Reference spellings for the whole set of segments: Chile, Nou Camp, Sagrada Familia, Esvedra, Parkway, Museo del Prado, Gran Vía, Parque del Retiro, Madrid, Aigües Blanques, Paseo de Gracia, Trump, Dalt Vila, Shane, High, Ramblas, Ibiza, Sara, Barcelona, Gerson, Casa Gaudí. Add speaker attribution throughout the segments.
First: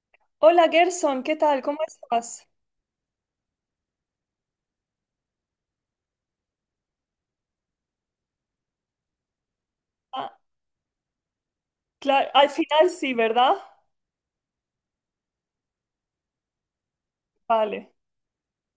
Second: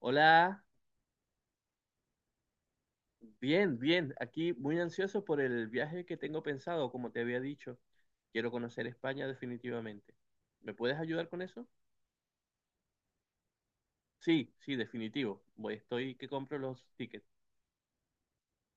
Speaker 1: Hola,
Speaker 2: Hola Gerson, ¿qué tal? ¿Cómo estás?
Speaker 1: bien. Aquí muy ansioso por el viaje que tengo pensado, como te había dicho. Quiero conocer España definitivamente.
Speaker 2: Ah,
Speaker 1: ¿Me puedes ayudar con eso?
Speaker 2: claro, al final sí, ¿verdad?
Speaker 1: Sí, sí, definitivo. Voy, estoy que compro los tickets,
Speaker 2: Vale.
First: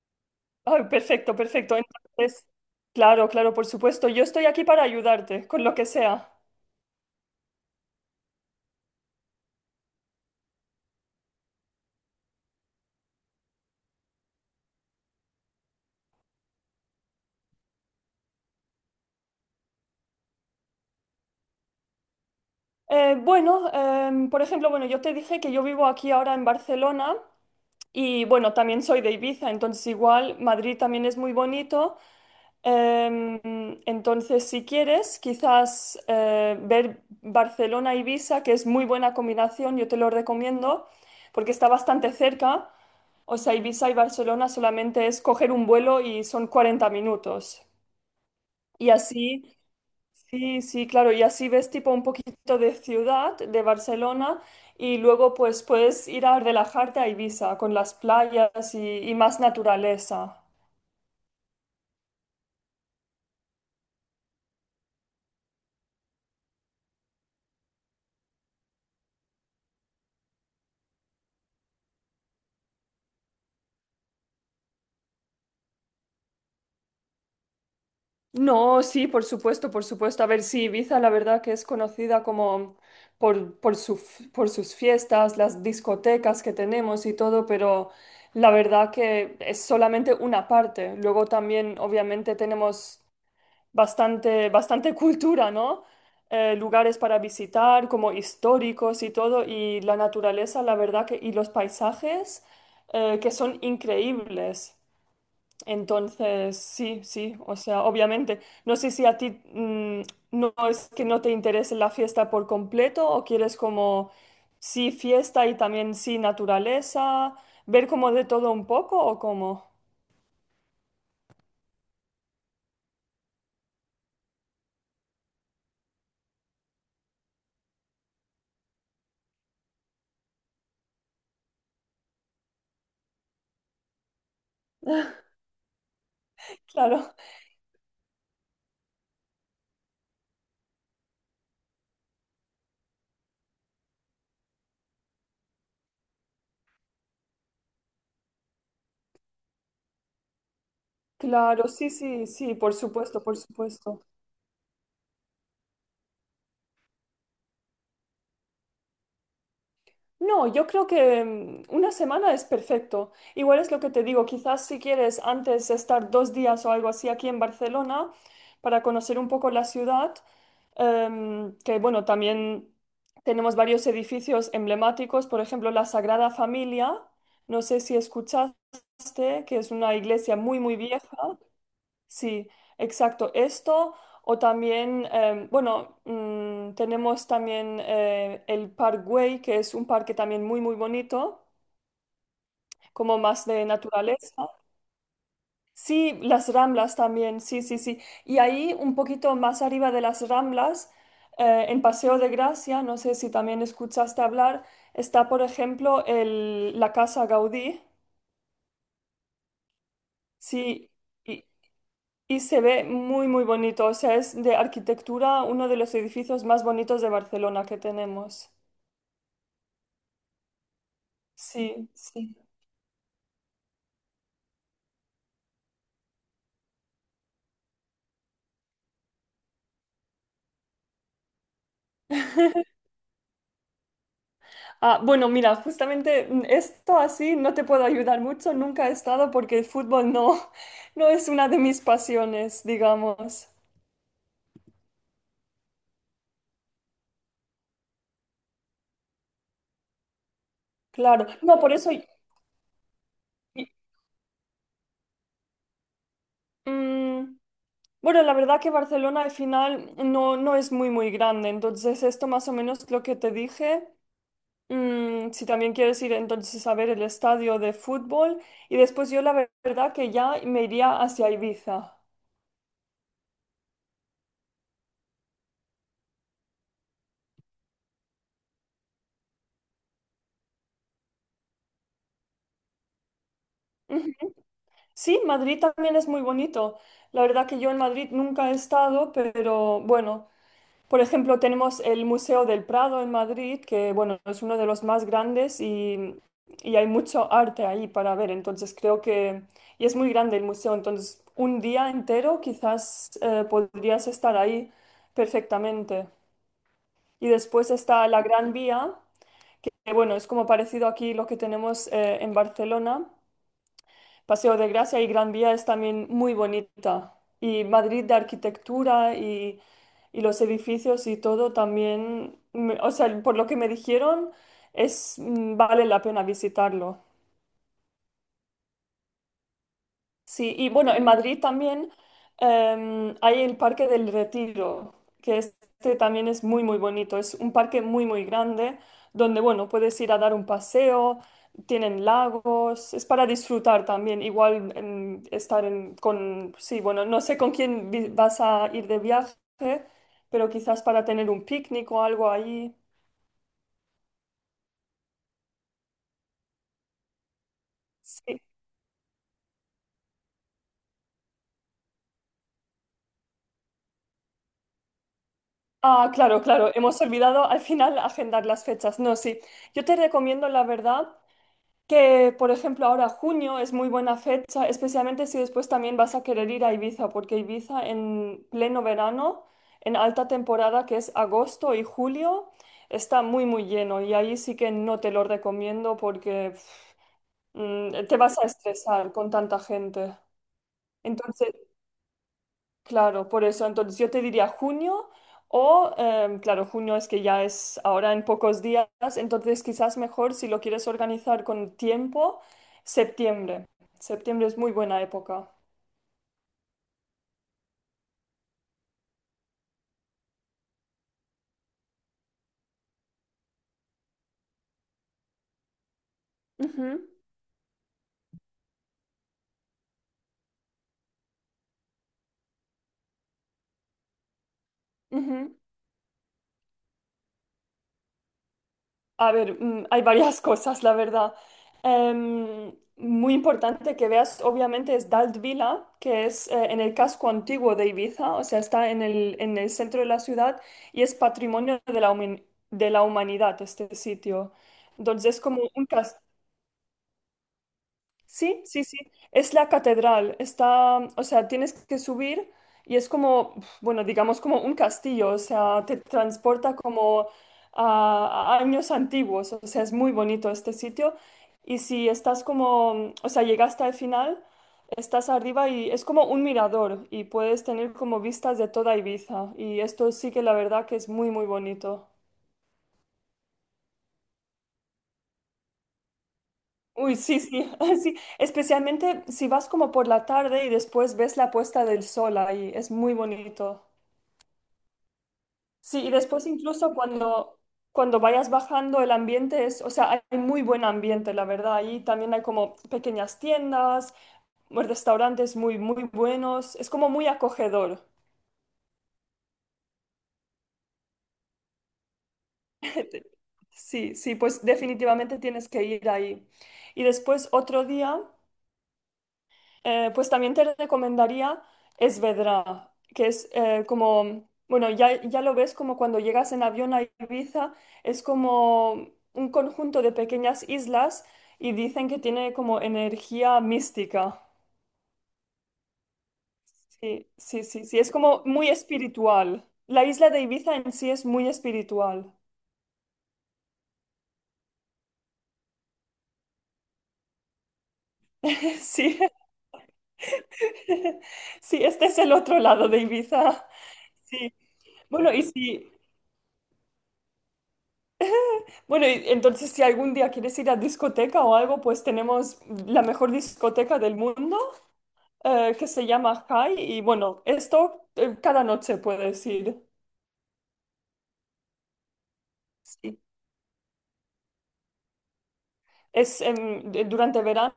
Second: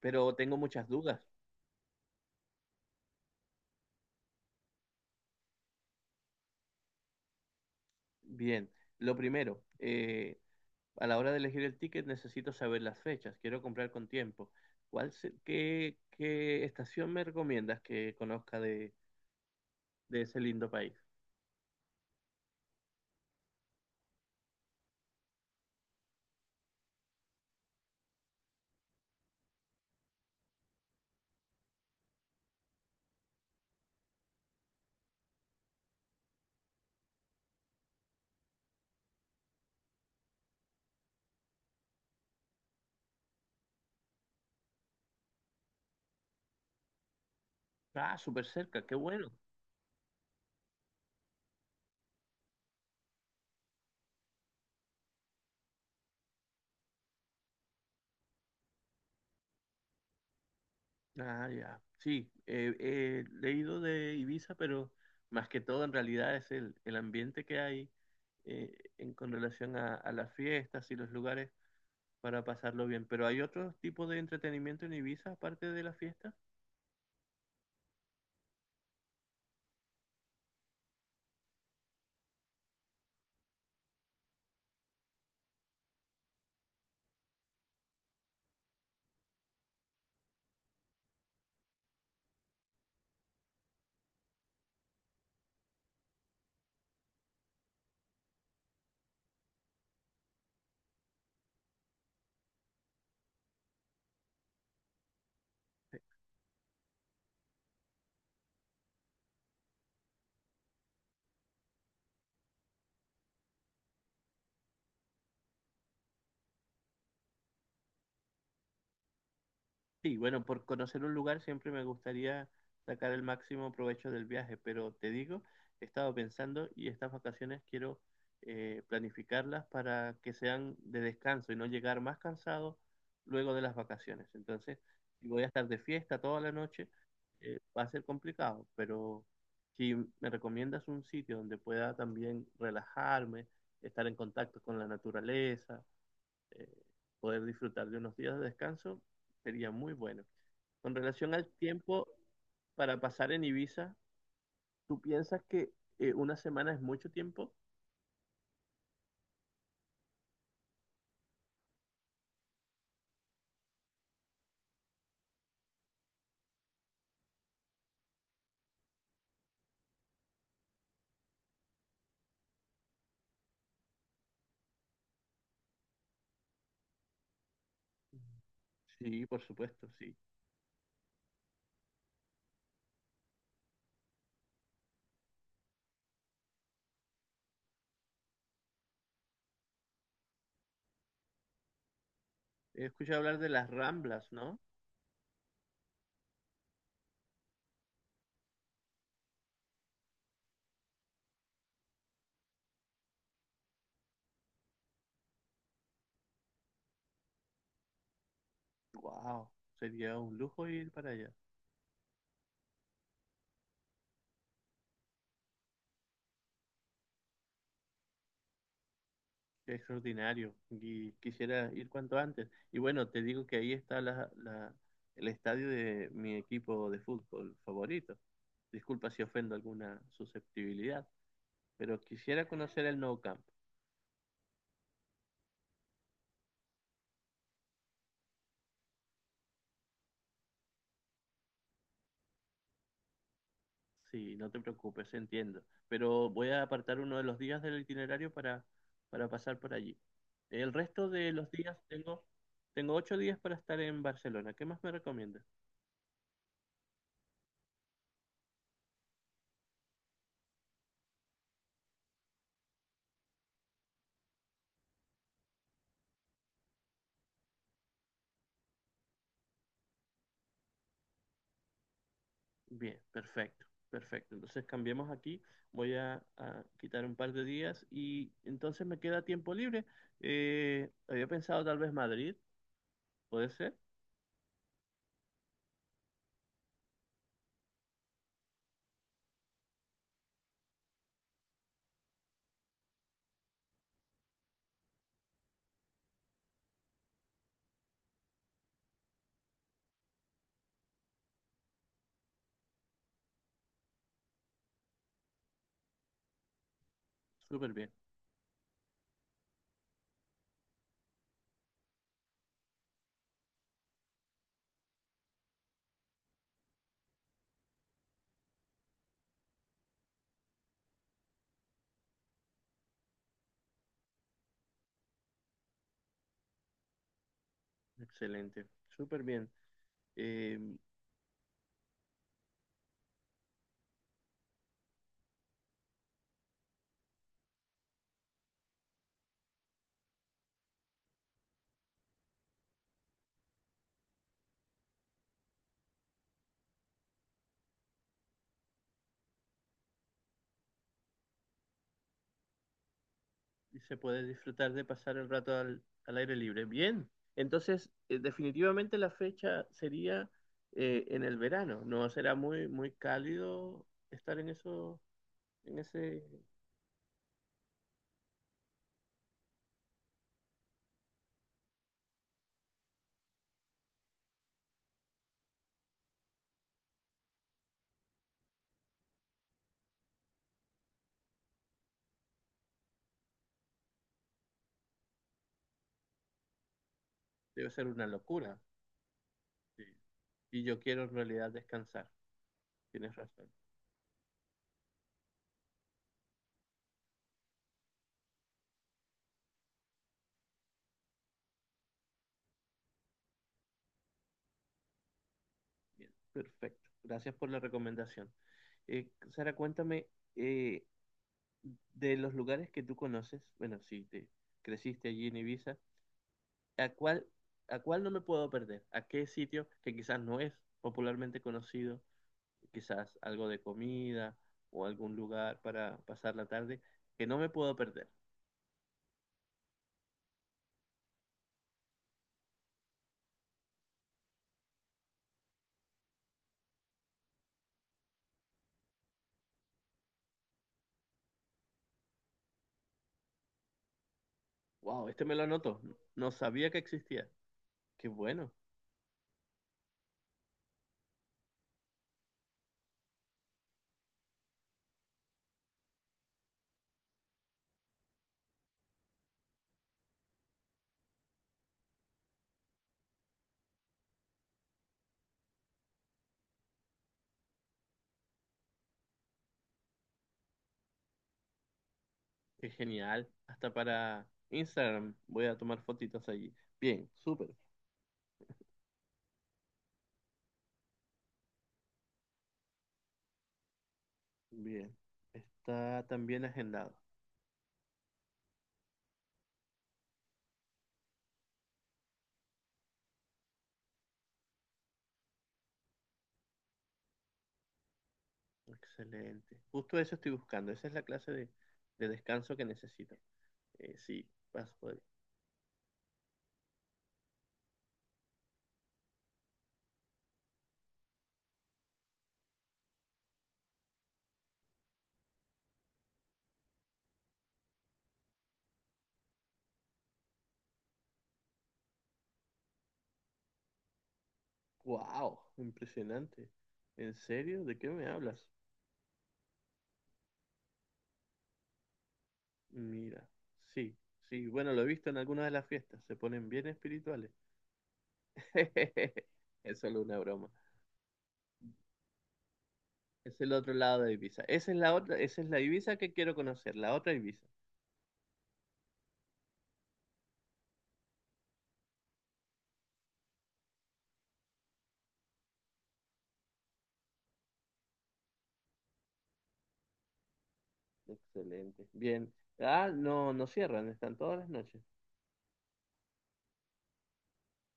Speaker 1: pero tengo
Speaker 2: Ay,
Speaker 1: muchas dudas.
Speaker 2: perfecto, perfecto. Entonces, claro, claro, por supuesto. Yo estoy aquí para ayudarte con lo que sea.
Speaker 1: Bien, lo primero, a la hora de elegir el ticket necesito saber las fechas. Quiero comprar con tiempo. ¿ Qué estación me recomiendas que conozca de ese lindo país?
Speaker 2: Bueno, por ejemplo, bueno, yo te dije que yo vivo aquí ahora en Barcelona y bueno, también soy de Ibiza, entonces igual Madrid también es muy bonito. Em, entonces, si quieres, quizás ver Barcelona-Ibiza, que es muy buena combinación, yo te lo recomiendo, porque está bastante cerca. O sea, Ibiza y Barcelona solamente es coger un vuelo y son 40 minutos.
Speaker 1: Ah, súper cerca,
Speaker 2: Y
Speaker 1: qué bueno.
Speaker 2: así, sí, sí, claro, y así ves tipo un poquito de ciudad, de Barcelona, y luego pues puedes ir a relajarte a Ibiza con las playas y más naturaleza.
Speaker 1: Ah, ya. Sí, leído de Ibiza, pero más que todo en realidad es el ambiente que hay con relación a las fiestas y los lugares para pasarlo bien. Pero hay otro tipo de entretenimiento en Ibiza aparte de las fiestas.
Speaker 2: No, sí, por supuesto, por supuesto. A ver, sí, Ibiza la verdad que es conocida como por sus fiestas, las discotecas que tenemos y todo, pero la verdad que es solamente una parte. Luego también, obviamente, tenemos bastante, bastante cultura, ¿no? Lugares para visitar, como históricos y todo, y la naturaleza, la verdad que, y los paisajes, que son increíbles. Entonces, sí, sí, o sea, obviamente. No sé si a ti no es que no te interese la fiesta por completo o quieres como sí fiesta y también sí naturaleza, ver como de todo un poco o cómo.
Speaker 1: Sí, bueno, por conocer un lugar siempre me gustaría sacar el máximo provecho del viaje, pero te digo, he estado pensando y estas vacaciones quiero planificarlas para que sean de descanso y no llegar más cansado luego de las vacaciones. Entonces, si voy a estar de fiesta toda la noche,
Speaker 2: Claro,
Speaker 1: va a ser complicado, pero si me recomiendas un sitio donde pueda también relajarme, estar en contacto con la naturaleza, eh, poder disfrutar de unos días de descanso, sería muy bueno. Con relación al
Speaker 2: claro, sí,
Speaker 1: tiempo
Speaker 2: sí, sí, por
Speaker 1: para
Speaker 2: supuesto,
Speaker 1: pasar
Speaker 2: por
Speaker 1: en Ibiza,
Speaker 2: supuesto.
Speaker 1: ¿tú piensas que una semana es mucho tiempo?
Speaker 2: No, yo creo que una semana es perfecto. Igual es lo que te digo, quizás si quieres antes estar 2 días o algo así aquí en Barcelona para conocer un poco la ciudad, que bueno, también tenemos varios edificios emblemáticos, por ejemplo, la Sagrada Familia, no sé si
Speaker 1: Sí, por
Speaker 2: escuchaste, que es
Speaker 1: supuesto,
Speaker 2: una
Speaker 1: sí.
Speaker 2: iglesia muy, muy vieja. Sí, exacto. Esto o también, bueno, tenemos también el Parkway, que es un parque también muy, muy bonito,
Speaker 1: He
Speaker 2: como
Speaker 1: escuchado hablar
Speaker 2: más
Speaker 1: de
Speaker 2: de
Speaker 1: las Ramblas,
Speaker 2: naturaleza.
Speaker 1: ¿no?
Speaker 2: Sí, las Ramblas también, sí, sí, sí. Y ahí un poquito más arriba de las Ramblas, en Paseo de Gracia, no sé si también escuchaste hablar, está, por ejemplo, la Casa Gaudí.
Speaker 1: Wow, sería un lujo ir
Speaker 2: Sí,
Speaker 1: para allá.
Speaker 2: y- Y se ve muy, muy bonito. O sea, es de arquitectura uno de los edificios más bonitos de Barcelona que tenemos.
Speaker 1: Qué extraordinario. Y quisiera ir
Speaker 2: Sí,
Speaker 1: cuanto
Speaker 2: sí.
Speaker 1: antes. Y bueno, te digo que ahí está el estadio de mi equipo de fútbol favorito. Disculpa si ofendo alguna susceptibilidad, pero quisiera conocer el Nou Camp.
Speaker 2: Ah, bueno, mira, justamente esto así no te puedo ayudar mucho. Nunca he estado porque el fútbol no, no es una de mis pasiones, digamos.
Speaker 1: Sí, no te preocupes, entiendo. Pero voy a apartar uno de los días del itinerario para pasar por allí. El resto
Speaker 2: Claro.
Speaker 1: de los
Speaker 2: No, por
Speaker 1: días
Speaker 2: eso.
Speaker 1: tengo ocho días para
Speaker 2: Y,
Speaker 1: estar en Barcelona. ¿Qué más me recomiendas?
Speaker 2: mm, bueno, la verdad que Barcelona al final no, no es muy, muy grande. Entonces, esto más o menos lo que te dije. Si también quieres ir entonces a ver el estadio de fútbol y después yo verdad que ya me iría hacia Ibiza.
Speaker 1: Bien, perfecto, perfecto. Entonces cambiemos aquí. A quitar un par de días y entonces me queda tiempo libre. Había pensado tal vez Madrid, ¿puede ser?
Speaker 2: Sí, Madrid también es muy bonito. La verdad que yo en Madrid nunca he estado, pero bueno, por ejemplo tenemos el Museo del Prado en Madrid, que bueno, es uno de los más grandes y hay mucho arte ahí para ver. Entonces creo que, y es muy grande el museo, entonces un día entero quizás podrías estar ahí perfectamente. Y después
Speaker 1: Súper bien,
Speaker 2: está la Gran Vía, que bueno, es como parecido aquí lo que tenemos en Barcelona. Paseo de Gracia y Gran Vía es también muy bonita. Y Madrid de arquitectura y los edificios y todo también, o sea, por lo que me dijeron, es, vale la pena visitarlo.
Speaker 1: excelente, súper bien.
Speaker 2: Sí, y
Speaker 1: Em,
Speaker 2: bueno, en Madrid también hay el Parque del Retiro, que este también es muy, muy bonito. Es un parque muy, muy grande donde, bueno, puedes ir a dar un paseo, tienen lagos, es para disfrutar también, igual estar en, con, sí, bueno, no sé con quién vas a ir de viaje, pero quizás para tener un picnic o algo ahí.
Speaker 1: y se puede disfrutar de pasar el rato al aire libre. Bien, entonces
Speaker 2: Sí.
Speaker 1: definitivamente la fecha sería en el verano, ¿no? Será muy, muy cálido estar en en
Speaker 2: Ah,
Speaker 1: ese,
Speaker 2: claro, claro, hemos olvidado al final agendar las fechas. No, sí, yo te recomiendo, la verdad que, por ejemplo, ahora junio es muy buena fecha, especialmente si después también vas a querer ir a Ibiza, porque Ibiza en pleno verano, en alta temporada que es agosto y julio, está muy, muy lleno y ahí sí que no te lo recomiendo porque
Speaker 1: debe ser una
Speaker 2: te vas a
Speaker 1: locura.
Speaker 2: estresar con tanta
Speaker 1: Sí.
Speaker 2: gente.
Speaker 1: Y yo quiero en realidad
Speaker 2: Entonces,
Speaker 1: descansar, tienes
Speaker 2: claro, por
Speaker 1: razón.
Speaker 2: eso entonces yo te diría junio o, claro, junio es que ya es ahora en pocos días, entonces quizás mejor si lo quieres organizar con tiempo, septiembre. Septiembre es muy buena época.
Speaker 1: Bien, perfecto, gracias por la recomendación. Sara, cuéntame, eh, de los lugares que tú conoces, bueno, si te creciste allí en Ibiza, ¿A
Speaker 2: Ujú,
Speaker 1: cuál, ¿a cuál no me puedo perder? ¿A qué sitio que quizás no es popularmente conocido? Quizás algo de comida o algún
Speaker 2: ujú.
Speaker 1: lugar para pasar la tarde que no me puedo perder.
Speaker 2: A ver, hay varias cosas, la verdad. Muy importante que veas, obviamente, es Dalt Vila, que es en el casco antiguo de Ibiza, o sea, está en el, centro de la ciudad y es patrimonio de la humanidad este sitio.
Speaker 1: Wow, este me
Speaker 2: Entonces, es
Speaker 1: lo
Speaker 2: como
Speaker 1: anoto.
Speaker 2: un castillo.
Speaker 1: No sabía que existía. Qué bueno,
Speaker 2: Sí, sí, sí. Es la catedral. Está, o sea, tienes que subir y es como, bueno, digamos como un castillo. O sea, te transporta como a años antiguos. O sea, es muy bonito este sitio. Y si estás como, o sea, llegaste al final, estás arriba y es como un mirador y puedes tener como vistas de toda Ibiza. Y esto sí que la verdad que es muy, muy bonito.
Speaker 1: qué genial. Hasta para Instagram voy a tomar fotitos allí. Bien,
Speaker 2: Uy, sí,
Speaker 1: súper.
Speaker 2: sí, sí. Especialmente si vas como por la tarde y después ves la puesta del sol ahí, es muy bonito.
Speaker 1: Bien.
Speaker 2: Sí,
Speaker 1: Está
Speaker 2: y
Speaker 1: también
Speaker 2: después
Speaker 1: agendado.
Speaker 2: incluso cuando vayas bajando el ambiente es, o sea, hay muy buen ambiente, la verdad. Ahí también hay como pequeñas tiendas, restaurantes muy, muy buenos. Es como muy acogedor.
Speaker 1: Excelente. Justo eso estoy buscando. Esa es la clase de descanso que necesito.
Speaker 2: Sí,
Speaker 1: Sí,
Speaker 2: sí, pues
Speaker 1: vas,
Speaker 2: definitivamente tienes que ir ahí. Y después otro día. Pues también te recomendaría Esvedra, que es como, bueno, ya, ya lo ves como cuando llegas en avión a Ibiza, es como un conjunto de pequeñas islas y dicen que tiene como energía mística.
Speaker 1: wow, impresionante. ¿En
Speaker 2: Sí,
Speaker 1: serio?
Speaker 2: sí,
Speaker 1: ¿De
Speaker 2: sí,
Speaker 1: qué
Speaker 2: sí,
Speaker 1: me
Speaker 2: es como
Speaker 1: hablas?
Speaker 2: muy espiritual. La isla de Ibiza en sí es muy espiritual.
Speaker 1: Mira, sí, sí, bueno, lo he visto en algunas de las fiestas, se ponen bien espirituales.
Speaker 2: Sí,
Speaker 1: Es solo una broma.
Speaker 2: sí, este es el otro lado de
Speaker 1: Es el
Speaker 2: Ibiza.
Speaker 1: otro lado de Ibiza.
Speaker 2: Sí.
Speaker 1: Esa es la otra,
Speaker 2: Bueno,
Speaker 1: esa
Speaker 2: y
Speaker 1: es la
Speaker 2: si,
Speaker 1: Ibiza que quiero conocer, la otra Ibiza.
Speaker 2: Bueno, y entonces si algún día quieres ir a discoteca o algo, pues tenemos la mejor discoteca del mundo que se llama High y bueno, esto cada noche puedes ir.
Speaker 1: Excelente. Bien. Ah,
Speaker 2: Sí.
Speaker 1: no, no cierran, están todas las noches.
Speaker 2: Es durante verano,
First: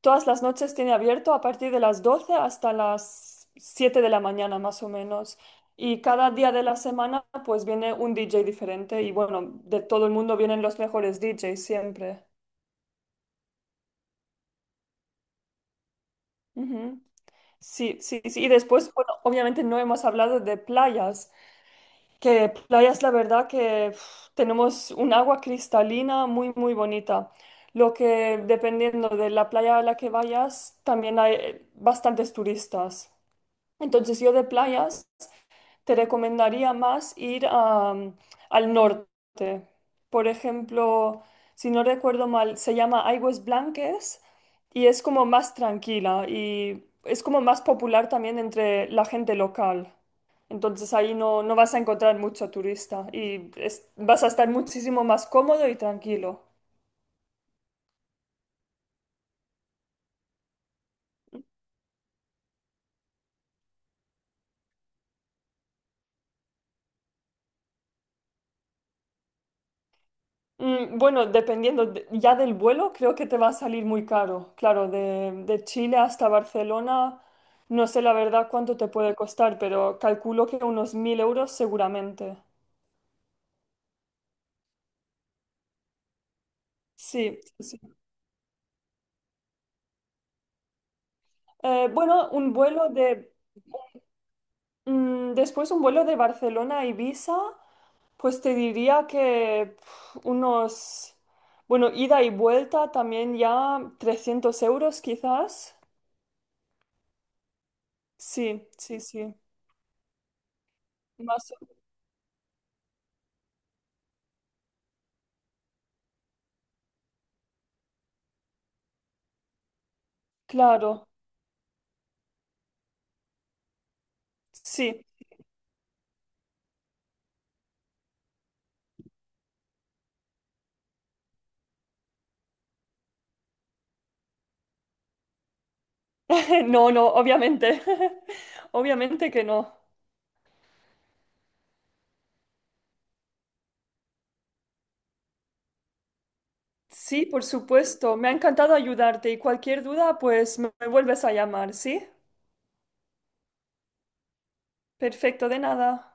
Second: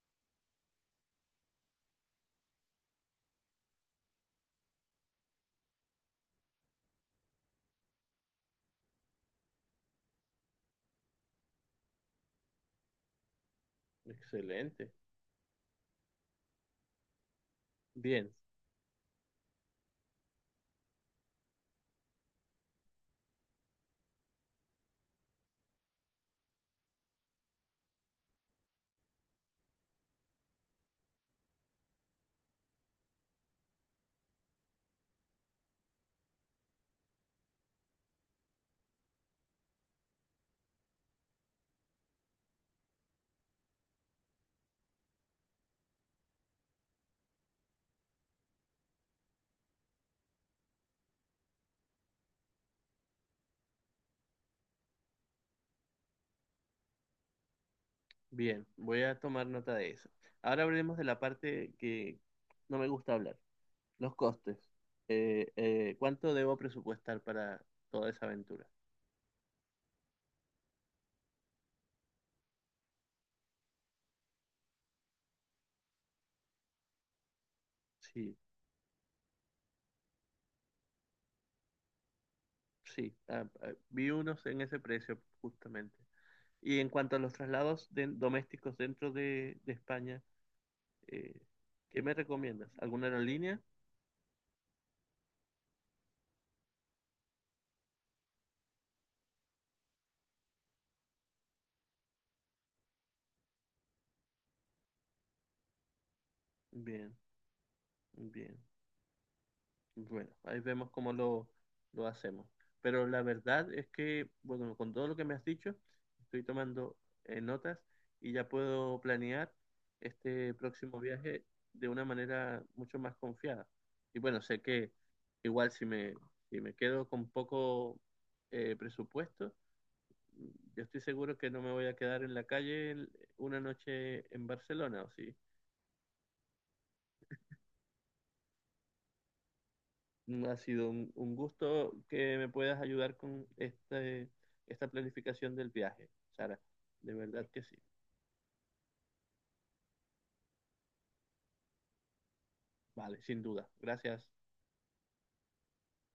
Speaker 2: todas las noches tiene abierto a partir de las 12 hasta las 7 de la mañana más o menos. Y cada día de la semana pues viene un DJ diferente y bueno, de todo el mundo vienen los mejores DJs siempre.
Speaker 1: Excelente.
Speaker 2: Ujú. Sí, sí,
Speaker 1: Bien,
Speaker 2: sí. Y después, bueno, obviamente no hemos hablado de playas, que playas, la verdad que uf, tenemos un agua cristalina muy, muy bonita. Lo que dependiendo de la playa a la que vayas, también hay bastantes turistas. Entonces yo de playas te recomendaría más ir al norte. Por ejemplo, si no recuerdo mal, se llama Aigües Blanques y es como más tranquila y es como más popular también entre la gente local. Entonces ahí no, no vas a encontrar mucho turista y vas a estar muchísimo más cómodo y tranquilo.
Speaker 1: bien. Voy a tomar nota de eso. Ahora hablemos de la parte que no me gusta hablar. Los costes. ¿Cuánto debo presupuestar para toda esa aventura?
Speaker 2: Bueno, dependiendo ya del vuelo, creo que te va a salir muy caro. Claro, de Chile hasta Barcelona, no sé la
Speaker 1: Sí,
Speaker 2: verdad cuánto te puede costar, pero calculo que unos 1.000 euros seguramente.
Speaker 1: sí. Vi unos en ese precio, justamente. Y en cuanto a los
Speaker 2: Sí, sí,
Speaker 1: traslados
Speaker 2: sí.
Speaker 1: domésticos dentro de España, eh, ¿qué me
Speaker 2: Bueno, un
Speaker 1: recomiendas?
Speaker 2: vuelo
Speaker 1: ¿Alguna
Speaker 2: de...
Speaker 1: aerolínea?
Speaker 2: mm, después un vuelo de Barcelona a Ibiza, pues te diría que bueno, ida y vuelta también ya 300 euros quizás.
Speaker 1: Bien, bien.
Speaker 2: Sí, sí, sí.
Speaker 1: Bueno, ahí vemos cómo
Speaker 2: Más,
Speaker 1: lo hacemos. Pero la verdad es que, bueno, con todo lo que me has dicho, estoy tomando notas y ya puedo planear este próximo
Speaker 2: claro,
Speaker 1: viaje de una manera mucho más confiada. Y bueno, sé que
Speaker 2: sí.
Speaker 1: igual si me quedo con poco presupuesto, yo estoy seguro que no me voy a quedar en la calle una noche en Barcelona, ¿o sí?
Speaker 2: No, no, obviamente. Obviamente que no.
Speaker 1: Ha sido un gusto que me puedas ayudar con esta planificación del viaje, Sara. De
Speaker 2: Sí, por
Speaker 1: verdad que sí.
Speaker 2: supuesto. Me ha encantado ayudarte y cualquier duda, pues me vuelves a llamar, ¿sí?
Speaker 1: Vale, sin duda. Gracias.
Speaker 2: Perfecto, de nada.